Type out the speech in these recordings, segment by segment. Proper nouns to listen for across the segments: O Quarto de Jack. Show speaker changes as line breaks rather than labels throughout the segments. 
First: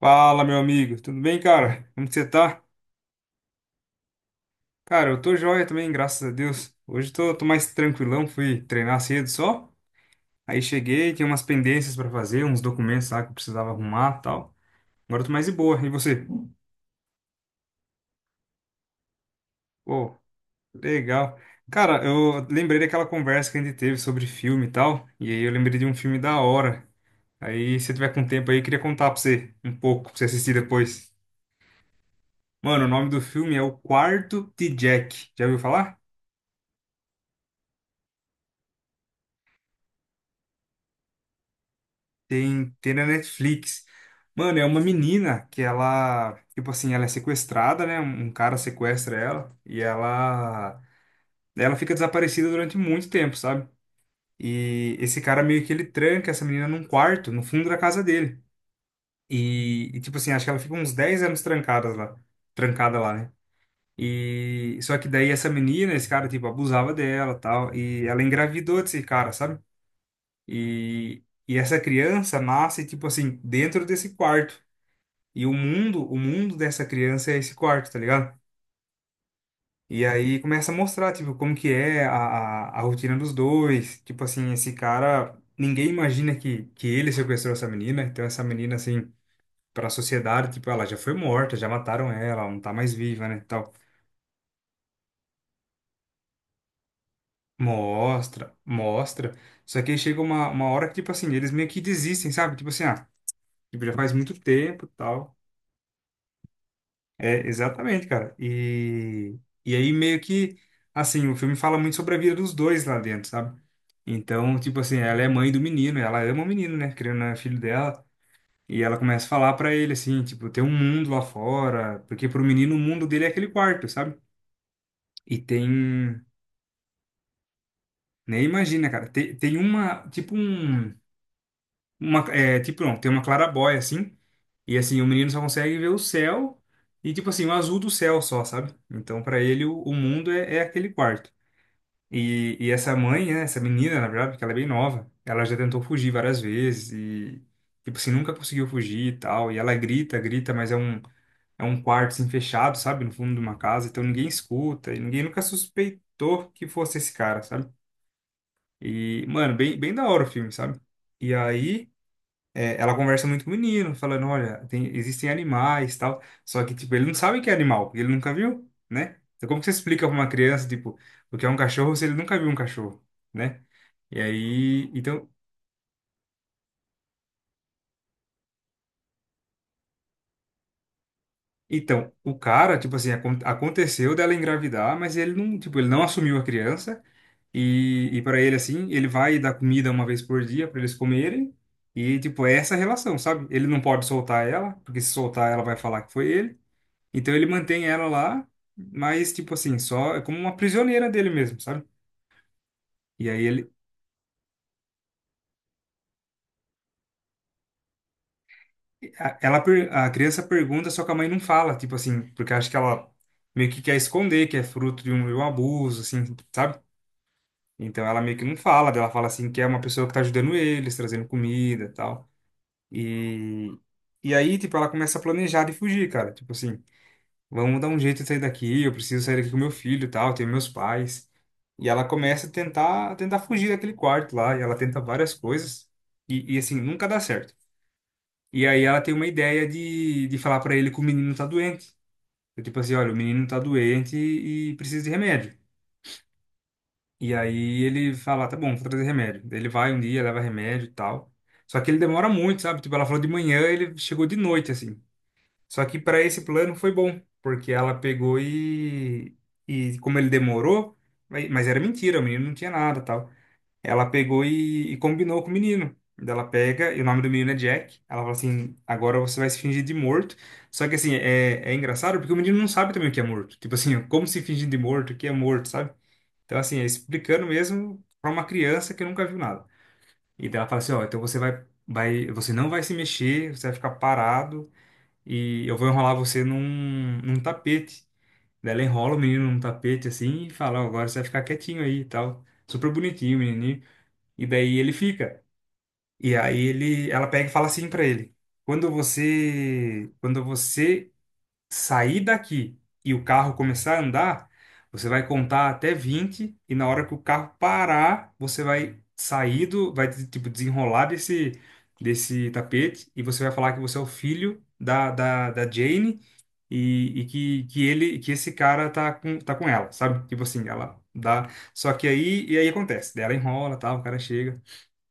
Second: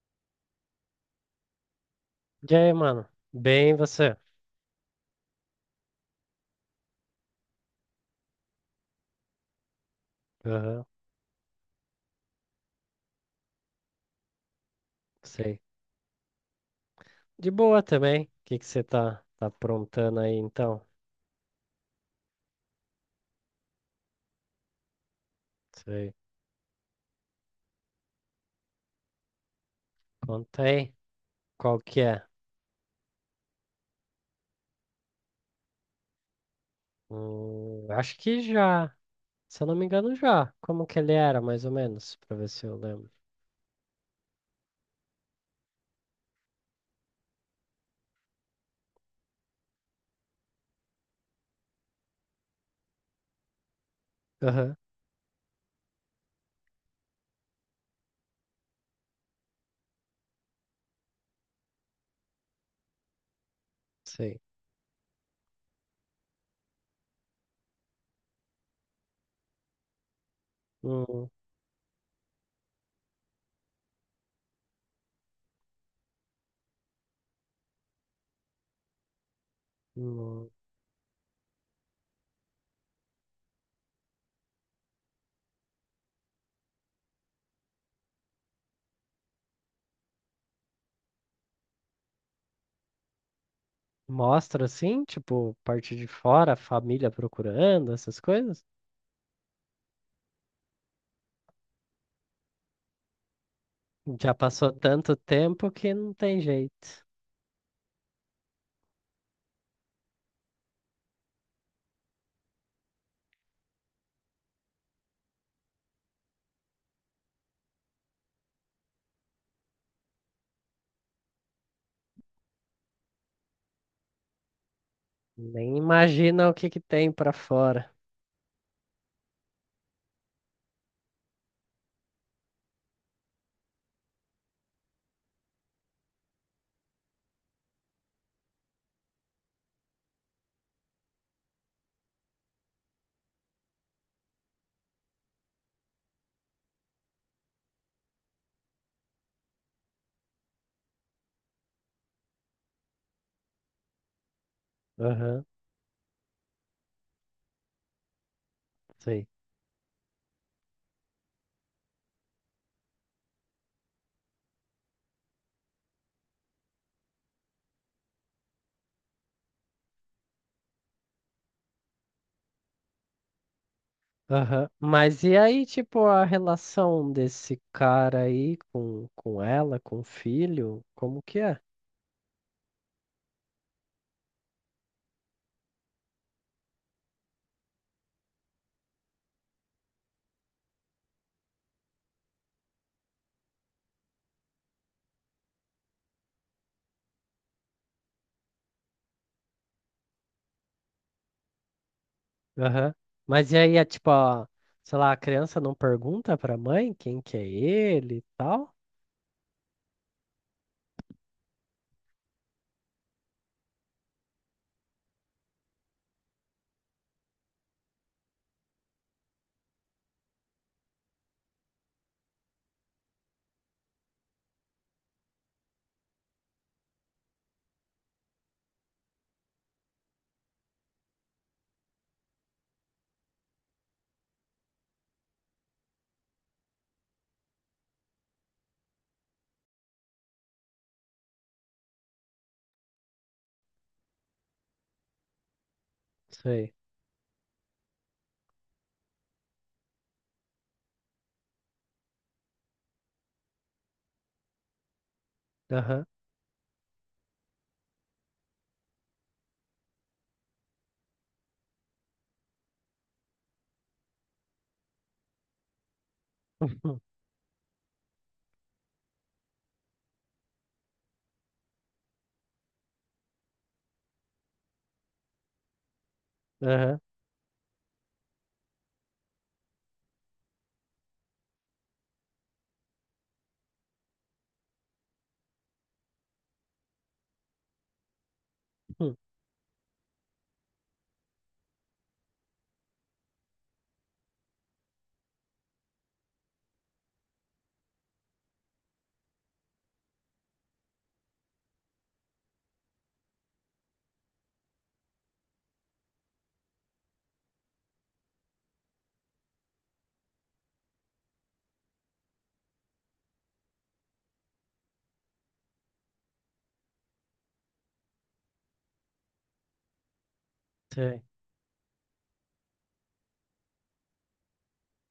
Fala, meu amigo. Tudo bem, cara? Como que você
E
tá?
aí, mano? Bem, você?
Cara, eu tô joia também, graças a Deus. Hoje tô mais tranquilão, fui treinar cedo só. Aí
Aham,
cheguei, tinha umas pendências pra fazer, uns documentos lá que eu precisava arrumar e tal. Agora eu tô mais de
sei.
boa. E você?
De boa também. O que que você tá
Pô,
aprontando aí, então?
legal. Cara, eu lembrei daquela conversa que a gente teve sobre filme e tal. E aí eu lembrei de um
Sei.
filme da hora. Aí, se você tiver com tempo aí, eu queria contar pra você um pouco, pra você assistir
Conta aí.
depois.
Qual que é?
Mano, o nome do filme é O Quarto de Jack. Já ouviu falar?
Acho que já. Se eu não me engano, já. Como que ele era, mais ou menos? Pra ver se
Tem,
eu
tem na
lembro.
Netflix. Mano, é uma menina que ela, tipo assim, ela é sequestrada, né? Um cara sequestra ela e ela fica desaparecida durante muito tempo, sabe?
Aham,
E esse cara meio que ele tranca essa menina num quarto, no fundo da casa dele. E tipo assim, acho que ela fica uns 10 anos trancada lá, né?
sei.
E só que daí essa menina, esse cara tipo abusava dela, tal, e ela engravidou desse cara, sabe? E
Hum,
e essa criança nasce, tipo assim, dentro desse quarto. E o mundo dessa criança é esse quarto, tá ligado? E aí
hum.
começa a mostrar, tipo, como que é a rotina dos dois. Tipo assim, esse cara, ninguém imagina que ele sequestrou essa menina. Então essa menina, assim, pra sociedade, tipo, ela já foi morta, já mataram ela, ela não tá mais viva, né, e tal.
Mostra, assim, tipo, parte de fora, a família procurando, essas
Mostra,
coisas?
mostra. Só que aí chega uma hora que, tipo assim, eles meio que desistem, sabe? Tipo assim, ah, tipo, já faz
Já
muito
passou
tempo,
tanto
tal.
tempo que não tem jeito.
É, exatamente, cara. E aí meio que, assim, o filme fala muito sobre a vida dos dois lá dentro, sabe? Então, tipo assim, ela é mãe do menino, ela ama o menino, né? Querendo ou não, é filho dela. E ela começa a falar pra ele, assim, tipo, tem um mundo lá fora, porque pro menino o mundo dele é aquele quarto, sabe? E tem,
Nem imagina o que que tem pra fora.
nem imagina, cara, tem uma, tipo um, uma, é, tipo, não, tem uma clarabóia, assim, e assim, o menino só consegue ver o céu e, tipo assim, o azul do céu só, sabe? Então, pra ele, o mundo é, é aquele quarto. E essa mãe, né, essa menina, na verdade, porque ela é bem nova, ela já tentou fugir várias vezes e, tipo assim, nunca conseguiu fugir e tal. E ela grita, grita, mas é um, quarto, assim, fechado, sabe? No fundo de uma casa, então ninguém escuta e ninguém nunca
Aham,
suspeitou que fosse esse cara, sabe? E,
sei.
mano, bem, bem da hora o filme, sabe? E aí ela conversa muito com o menino, falando, olha, existem animais, tal. Só que, tipo, ele não sabe que é animal, porque ele nunca viu, né? Então, como que você explica pra uma criança, tipo, o que é um cachorro se ele nunca viu um cachorro, né? E
Aham.
aí,
Mas
então,
e aí, tipo, a relação desse cara aí com ela, com o filho, como que é?
então, o cara, tipo assim, aconteceu dela engravidar, mas ele não, tipo, ele não assumiu a criança. E para ele, assim, ele vai dar comida uma vez por dia para eles comerem. E, tipo, é essa a relação, sabe? Ele não pode soltar ela, porque se soltar ela vai falar que foi ele. Então ele mantém ela lá, mas tipo assim, só é como uma prisioneira dele mesmo, sabe?
Aham.
E aí
Mas e
ele
aí, é tipo, a- sei lá, a criança não pergunta pra mãe quem que é ele e tal?
a criança pergunta, só que a mãe não fala, tipo assim, porque acha que ela meio que quer esconder que é fruto de um, abuso, assim, sabe? Então ela meio que não fala, daí ela fala assim que é uma pessoa que tá ajudando eles, trazendo comida, e tal. E e aí, tipo, ela começa a planejar de fugir, cara, tipo assim, vamos dar um jeito de sair daqui, eu preciso sair daqui com meu filho, e tal, tenho meus pais. E ela começa a tentar, fugir daquele quarto lá, e ela tenta várias coisas, e assim, nunca dá certo. E aí ela tem uma ideia de falar pra ele que o menino tá doente. É tipo assim, olha, o menino tá doente e precisa de remédio.
Sei.
E aí ele fala, tá bom, vou trazer remédio. Daí ele vai um dia, leva remédio e tal. Só que ele demora muito, sabe? Tipo, ela falou de manhã, ele chegou de noite, assim. Só que
Aham.
pra esse plano foi bom, porque ela pegou e como ele demorou, mas era mentira, o menino não tinha nada, tal. Ela pegou e combinou com o menino. Daí ela pega, e o nome do menino é Jack. Ela fala assim: agora você vai se fingir de morto. Só que assim, é, é engraçado porque o menino não sabe também o que é morto. Tipo assim, como se fingir de morto, o que é morto, sabe? Então, assim, é
Aham.
explicando mesmo pra uma criança que nunca viu nada. E daí ela fala assim: ó, então você vai, você não vai se mexer, você vai ficar parado e eu vou enrolar você num, tapete. Daí ela enrola
Hum.
o menino num tapete assim e fala: ó, agora você vai ficar quietinho aí e tal. Super bonitinho, o menininho. E daí ele fica. E aí ele, ela pega e fala assim pra ele: "Quando você sair daqui e o carro começar a andar, você vai contar até 20 e na hora que o carro parar, você vai sair do, vai tipo desenrolar desse tapete e você vai falar que você é o filho da Jane e que ele que esse cara tá com ela, sabe? Tipo assim, ela
Sei.
dá. Só que aí acontece, daí ela enrola, tal, o cara chega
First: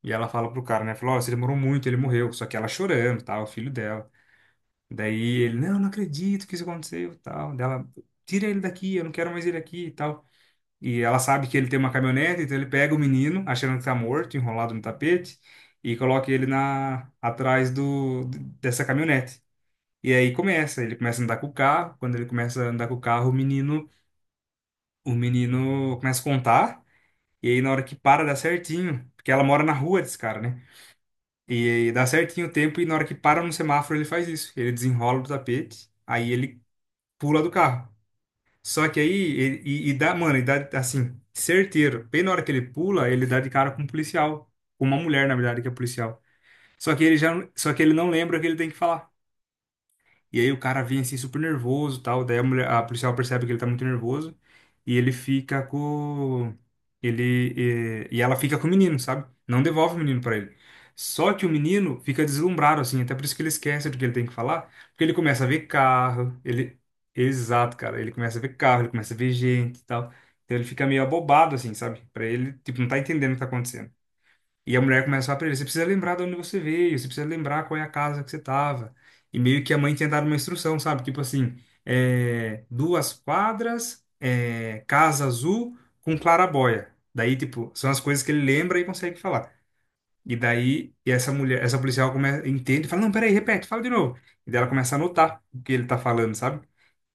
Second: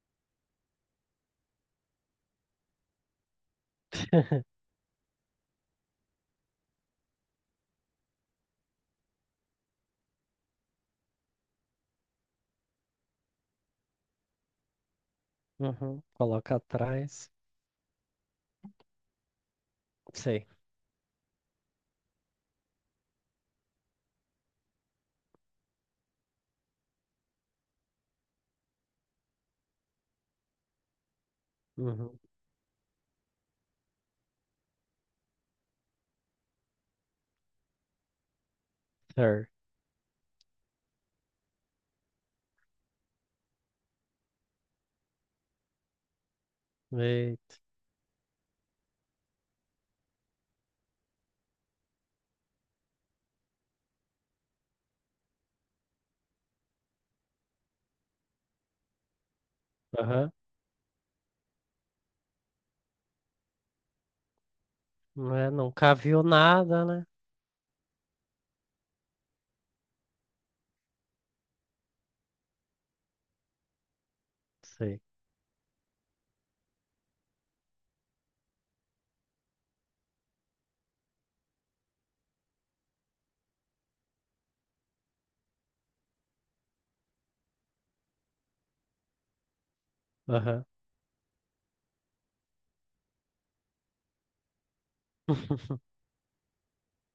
e ela fala pro cara, né? Falou, ó, você demorou muito, ele morreu. Só que ela chorando, tal, o filho dela. Daí ele, não, não acredito que isso aconteceu, tal. Dela, tira ele daqui, eu não quero mais ele aqui, e tal. E ela sabe que ele tem uma caminhonete, então ele pega o menino, achando que tá morto, enrolado no tapete, e
Uhum.
coloca ele
Coloca
na
atrás.
atrás do dessa caminhonete. E aí
Sei.
começa, ele começa a andar com o carro. Quando ele começa a andar com o carro, o menino começa a contar. E aí na hora que para dá certinho, porque ela mora na rua desse cara, né? E dá
Uhum.
certinho o tempo e na hora que para no semáforo ele faz isso. Ele desenrola do tapete, aí ele pula do carro. Só que aí,
Sir.
e dá, mano, e dá assim, certeiro. Bem na hora que ele pula, ele dá de cara com um policial. Com uma mulher, na verdade, que é policial. Só que ele já, não-
Eita.
só que ele não lembra o que ele tem que falar. E aí o cara vem assim super nervoso, e tal, daí a mulher, a policial percebe que ele tá muito nervoso e ele fica com ele e ela fica com o menino, sabe? Não devolve o menino
Aham.
pra ele. Só que o menino fica deslumbrado assim, até por isso que ele esquece do que ele tem que falar, porque ele
Não
começa a
é,
ver
nunca viu
carro, ele
nada, né?
exato, cara, ele começa a ver carro, ele começa a ver gente, e tal. Então ele fica meio abobado assim, sabe? Pra ele, tipo, não tá entendendo o que tá acontecendo. E a
Sei.
mulher começa a falar pra ele, você precisa lembrar de onde você veio, você precisa lembrar qual é a casa que você tava. E meio que a mãe tinha dado uma instrução, sabe? Tipo assim, é, 2 quadras, é, casa azul com claraboia. Daí, tipo, são as coisas que ele lembra e consegue falar. E
Aham.
daí, e essa mulher, essa policial começa, entende e fala, não, peraí, repete, fala de novo. E daí ela começa a anotar o que ele tá falando, sabe?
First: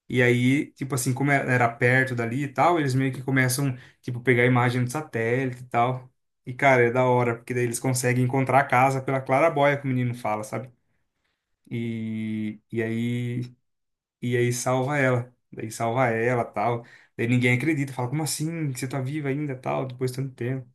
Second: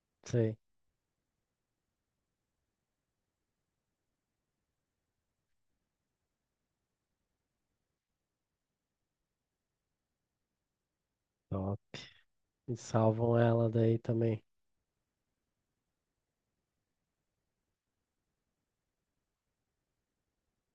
E
Sei.
aí, tipo assim, como é, era perto dali e tal, eles meio que começam, tipo, pegar a imagem do satélite e tal. E, cara, é da hora, porque daí eles conseguem encontrar a casa pela claraboia que o menino fala, sabe? E,
E
e
salvam
aí,
ela daí também.
salva ela. Daí salva ela, tal. Daí ninguém acredita, fala, como assim? Você tá viva ainda, tal, depois de tanto tempo.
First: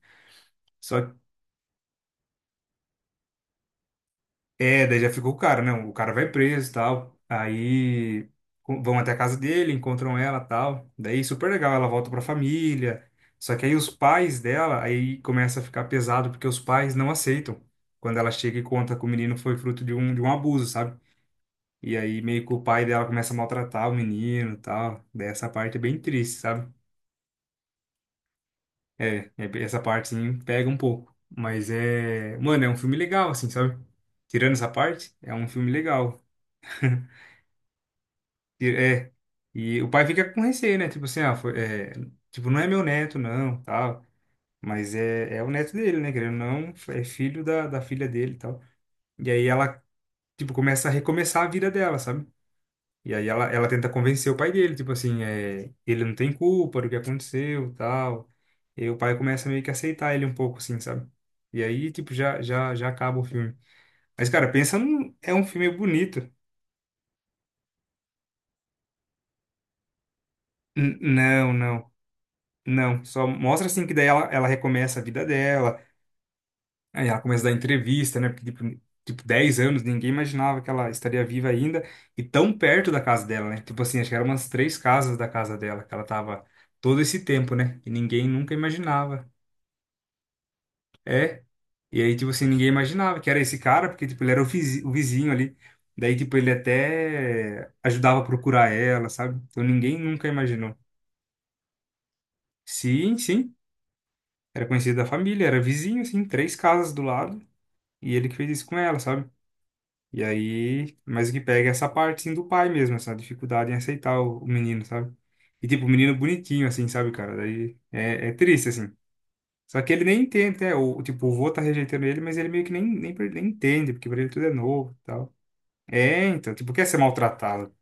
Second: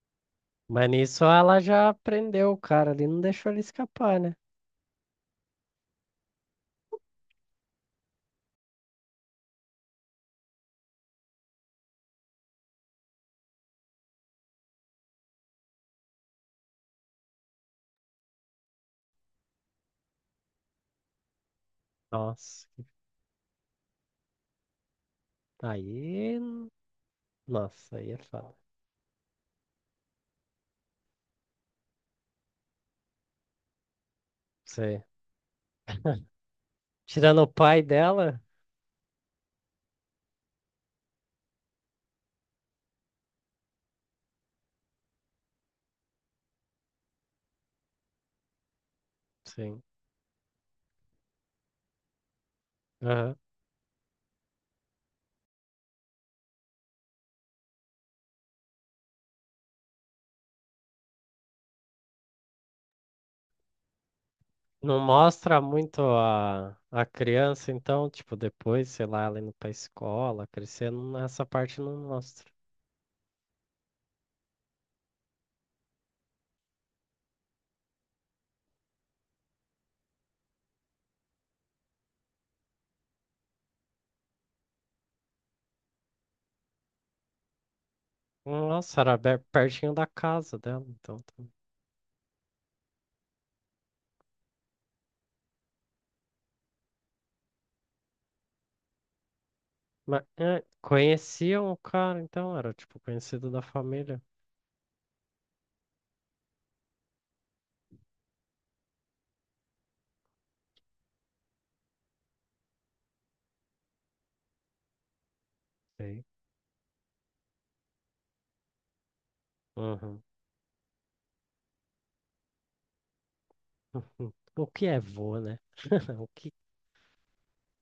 Mas
Só
nisso ela já prendeu o cara ali, não deixou ele escapar, né?
É, daí já ficou o cara, né? O cara vai preso e tal. Aí vão até a casa dele, encontram ela e tal. Daí super legal, ela volta pra família. Só que aí os pais dela, aí começa a ficar pesado porque os pais não aceitam. Quando ela chega e conta que o menino foi fruto de um abuso, sabe? E aí meio que o
Nossa,
pai dela começa a maltratar o menino e tal. Daí essa parte é bem
aí.
triste, sabe?
Nossa, aí é foda.
Essa parte sim pega um pouco. Mas é. Mano, é um filme legal, assim, sabe? Tirando essa
Sei.
parte, é um filme legal.
Tirando o pai dela,
É. E o pai fica com receio, né? Tipo assim, ah, foi, é, tipo, não é meu neto, não, tal. Mas é, é o neto dele, né? Querendo ou não, é filho da, da filha dele e tal. E aí
sim.
ela, tipo, começa a recomeçar a vida dela, sabe? E aí
Aham.
ela tenta convencer o pai dele, tipo assim, é, ele não tem culpa do que aconteceu, tal. E aí o pai começa meio que a aceitar ele um pouco, assim, sabe? E aí, tipo, já acaba o filme. Mas, cara, pensa
Não
num... É um
mostra
filme
muito
bonito.
a criança, então, tipo, depois, sei lá, ela indo pra escola, crescendo, essa
Não,
parte
não.
não mostra.
Não, só mostra assim que daí ela, ela recomeça a vida dela, aí ela começa a dar entrevista, né? Porque, tipo, 10 anos, ninguém imaginava que ela estaria viva ainda e tão perto da casa dela, né? Tipo assim, acho que eram umas três casas da casa dela que ela tava todo esse tempo, né? E ninguém nunca
Nossa, era
imaginava.
be- pertinho da casa dela, então.
É.
Tá.
E aí, tipo assim, ninguém imaginava que era esse cara, porque, tipo, ele era o o vizinho ali. Daí, tipo, ele até ajudava a procurar ela, sabe? Então ninguém
Mas,
nunca
é,
imaginou.
conheciam o cara, então, era, tipo,
Sim,
conhecido
sim.
da família.
Era conhecido da família, era vizinho, assim, três casas do lado. E ele que fez isso com ela, sabe? E aí, mas o que pega é essa parte, assim, do pai mesmo, essa dificuldade em aceitar o menino, sabe? E, tipo, o menino
Sei.
bonitinho, assim, sabe, cara? Daí é, é triste, assim. Só que ele nem
Uhum.
entende, né? O, tipo, o vô tá rejeitando ele, mas ele meio que nem entende, porque pra ele
Uhum.
tudo é
O que
novo
é
e tal.
vô, né?
É,
O que
então, tipo, quer ser maltratado.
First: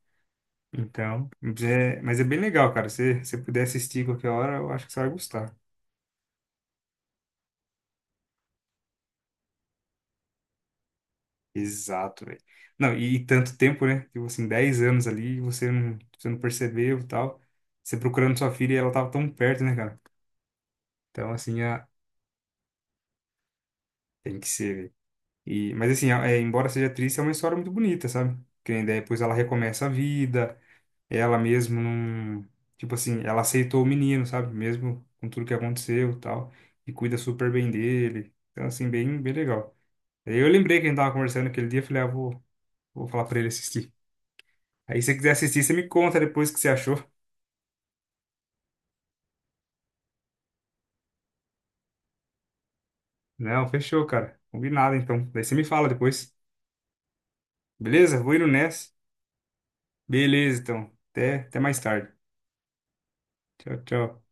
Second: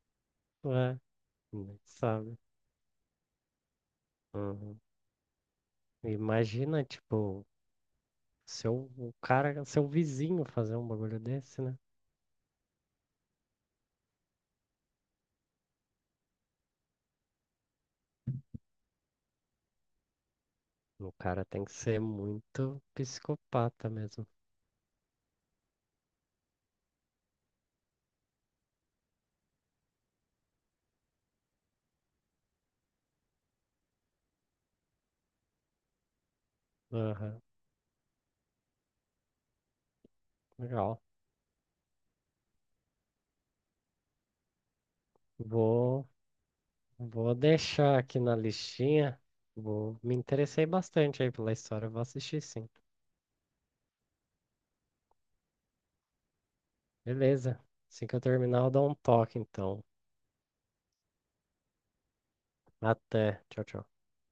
é,
Então,
né,
mas é
sabe?
bem legal, cara. Se você puder assistir qualquer hora, eu
Uhum.
acho que você vai gostar.
Imagina, tipo, seu, o cara, seu vizinho fazer um bagulho desse, né?
Exato, velho. Não, e tanto tempo, né? Tipo assim, 10 anos ali, e você não percebeu e tal. Você procurando sua filha e ela tava tão perto, né, cara?
O
Então,
cara
assim,
tem que
a,
ser muito psicopata mesmo.
tem que ser, velho. E, mas assim, é, embora seja triste, é uma história muito bonita, sabe? Que nem daí depois ela recomeça a vida, ela mesmo não. Tipo assim, ela aceitou o menino, sabe? Mesmo com tudo que aconteceu e tal. E cuida
Aham,
super bem dele. Então, assim, bem, bem legal. Aí eu lembrei que a gente
legal.
tava conversando aquele dia, eu falei, ah, vou falar pra ele assistir. Aí se você quiser assistir, você me
Vou,
conta depois o que você achou.
vou deixar aqui na listinha. Vou, me interessei bastante aí pela história, vou assistir sim.
Não, fechou, cara. Combinado, então. Daí você me fala depois.
Beleza. Assim que eu
Beleza? Vou indo
terminar, eu
nessa.
dou um toque, então.
Beleza, então. Até mais tarde.
Até. Tchau,
Tchau,
tchau.
tchau.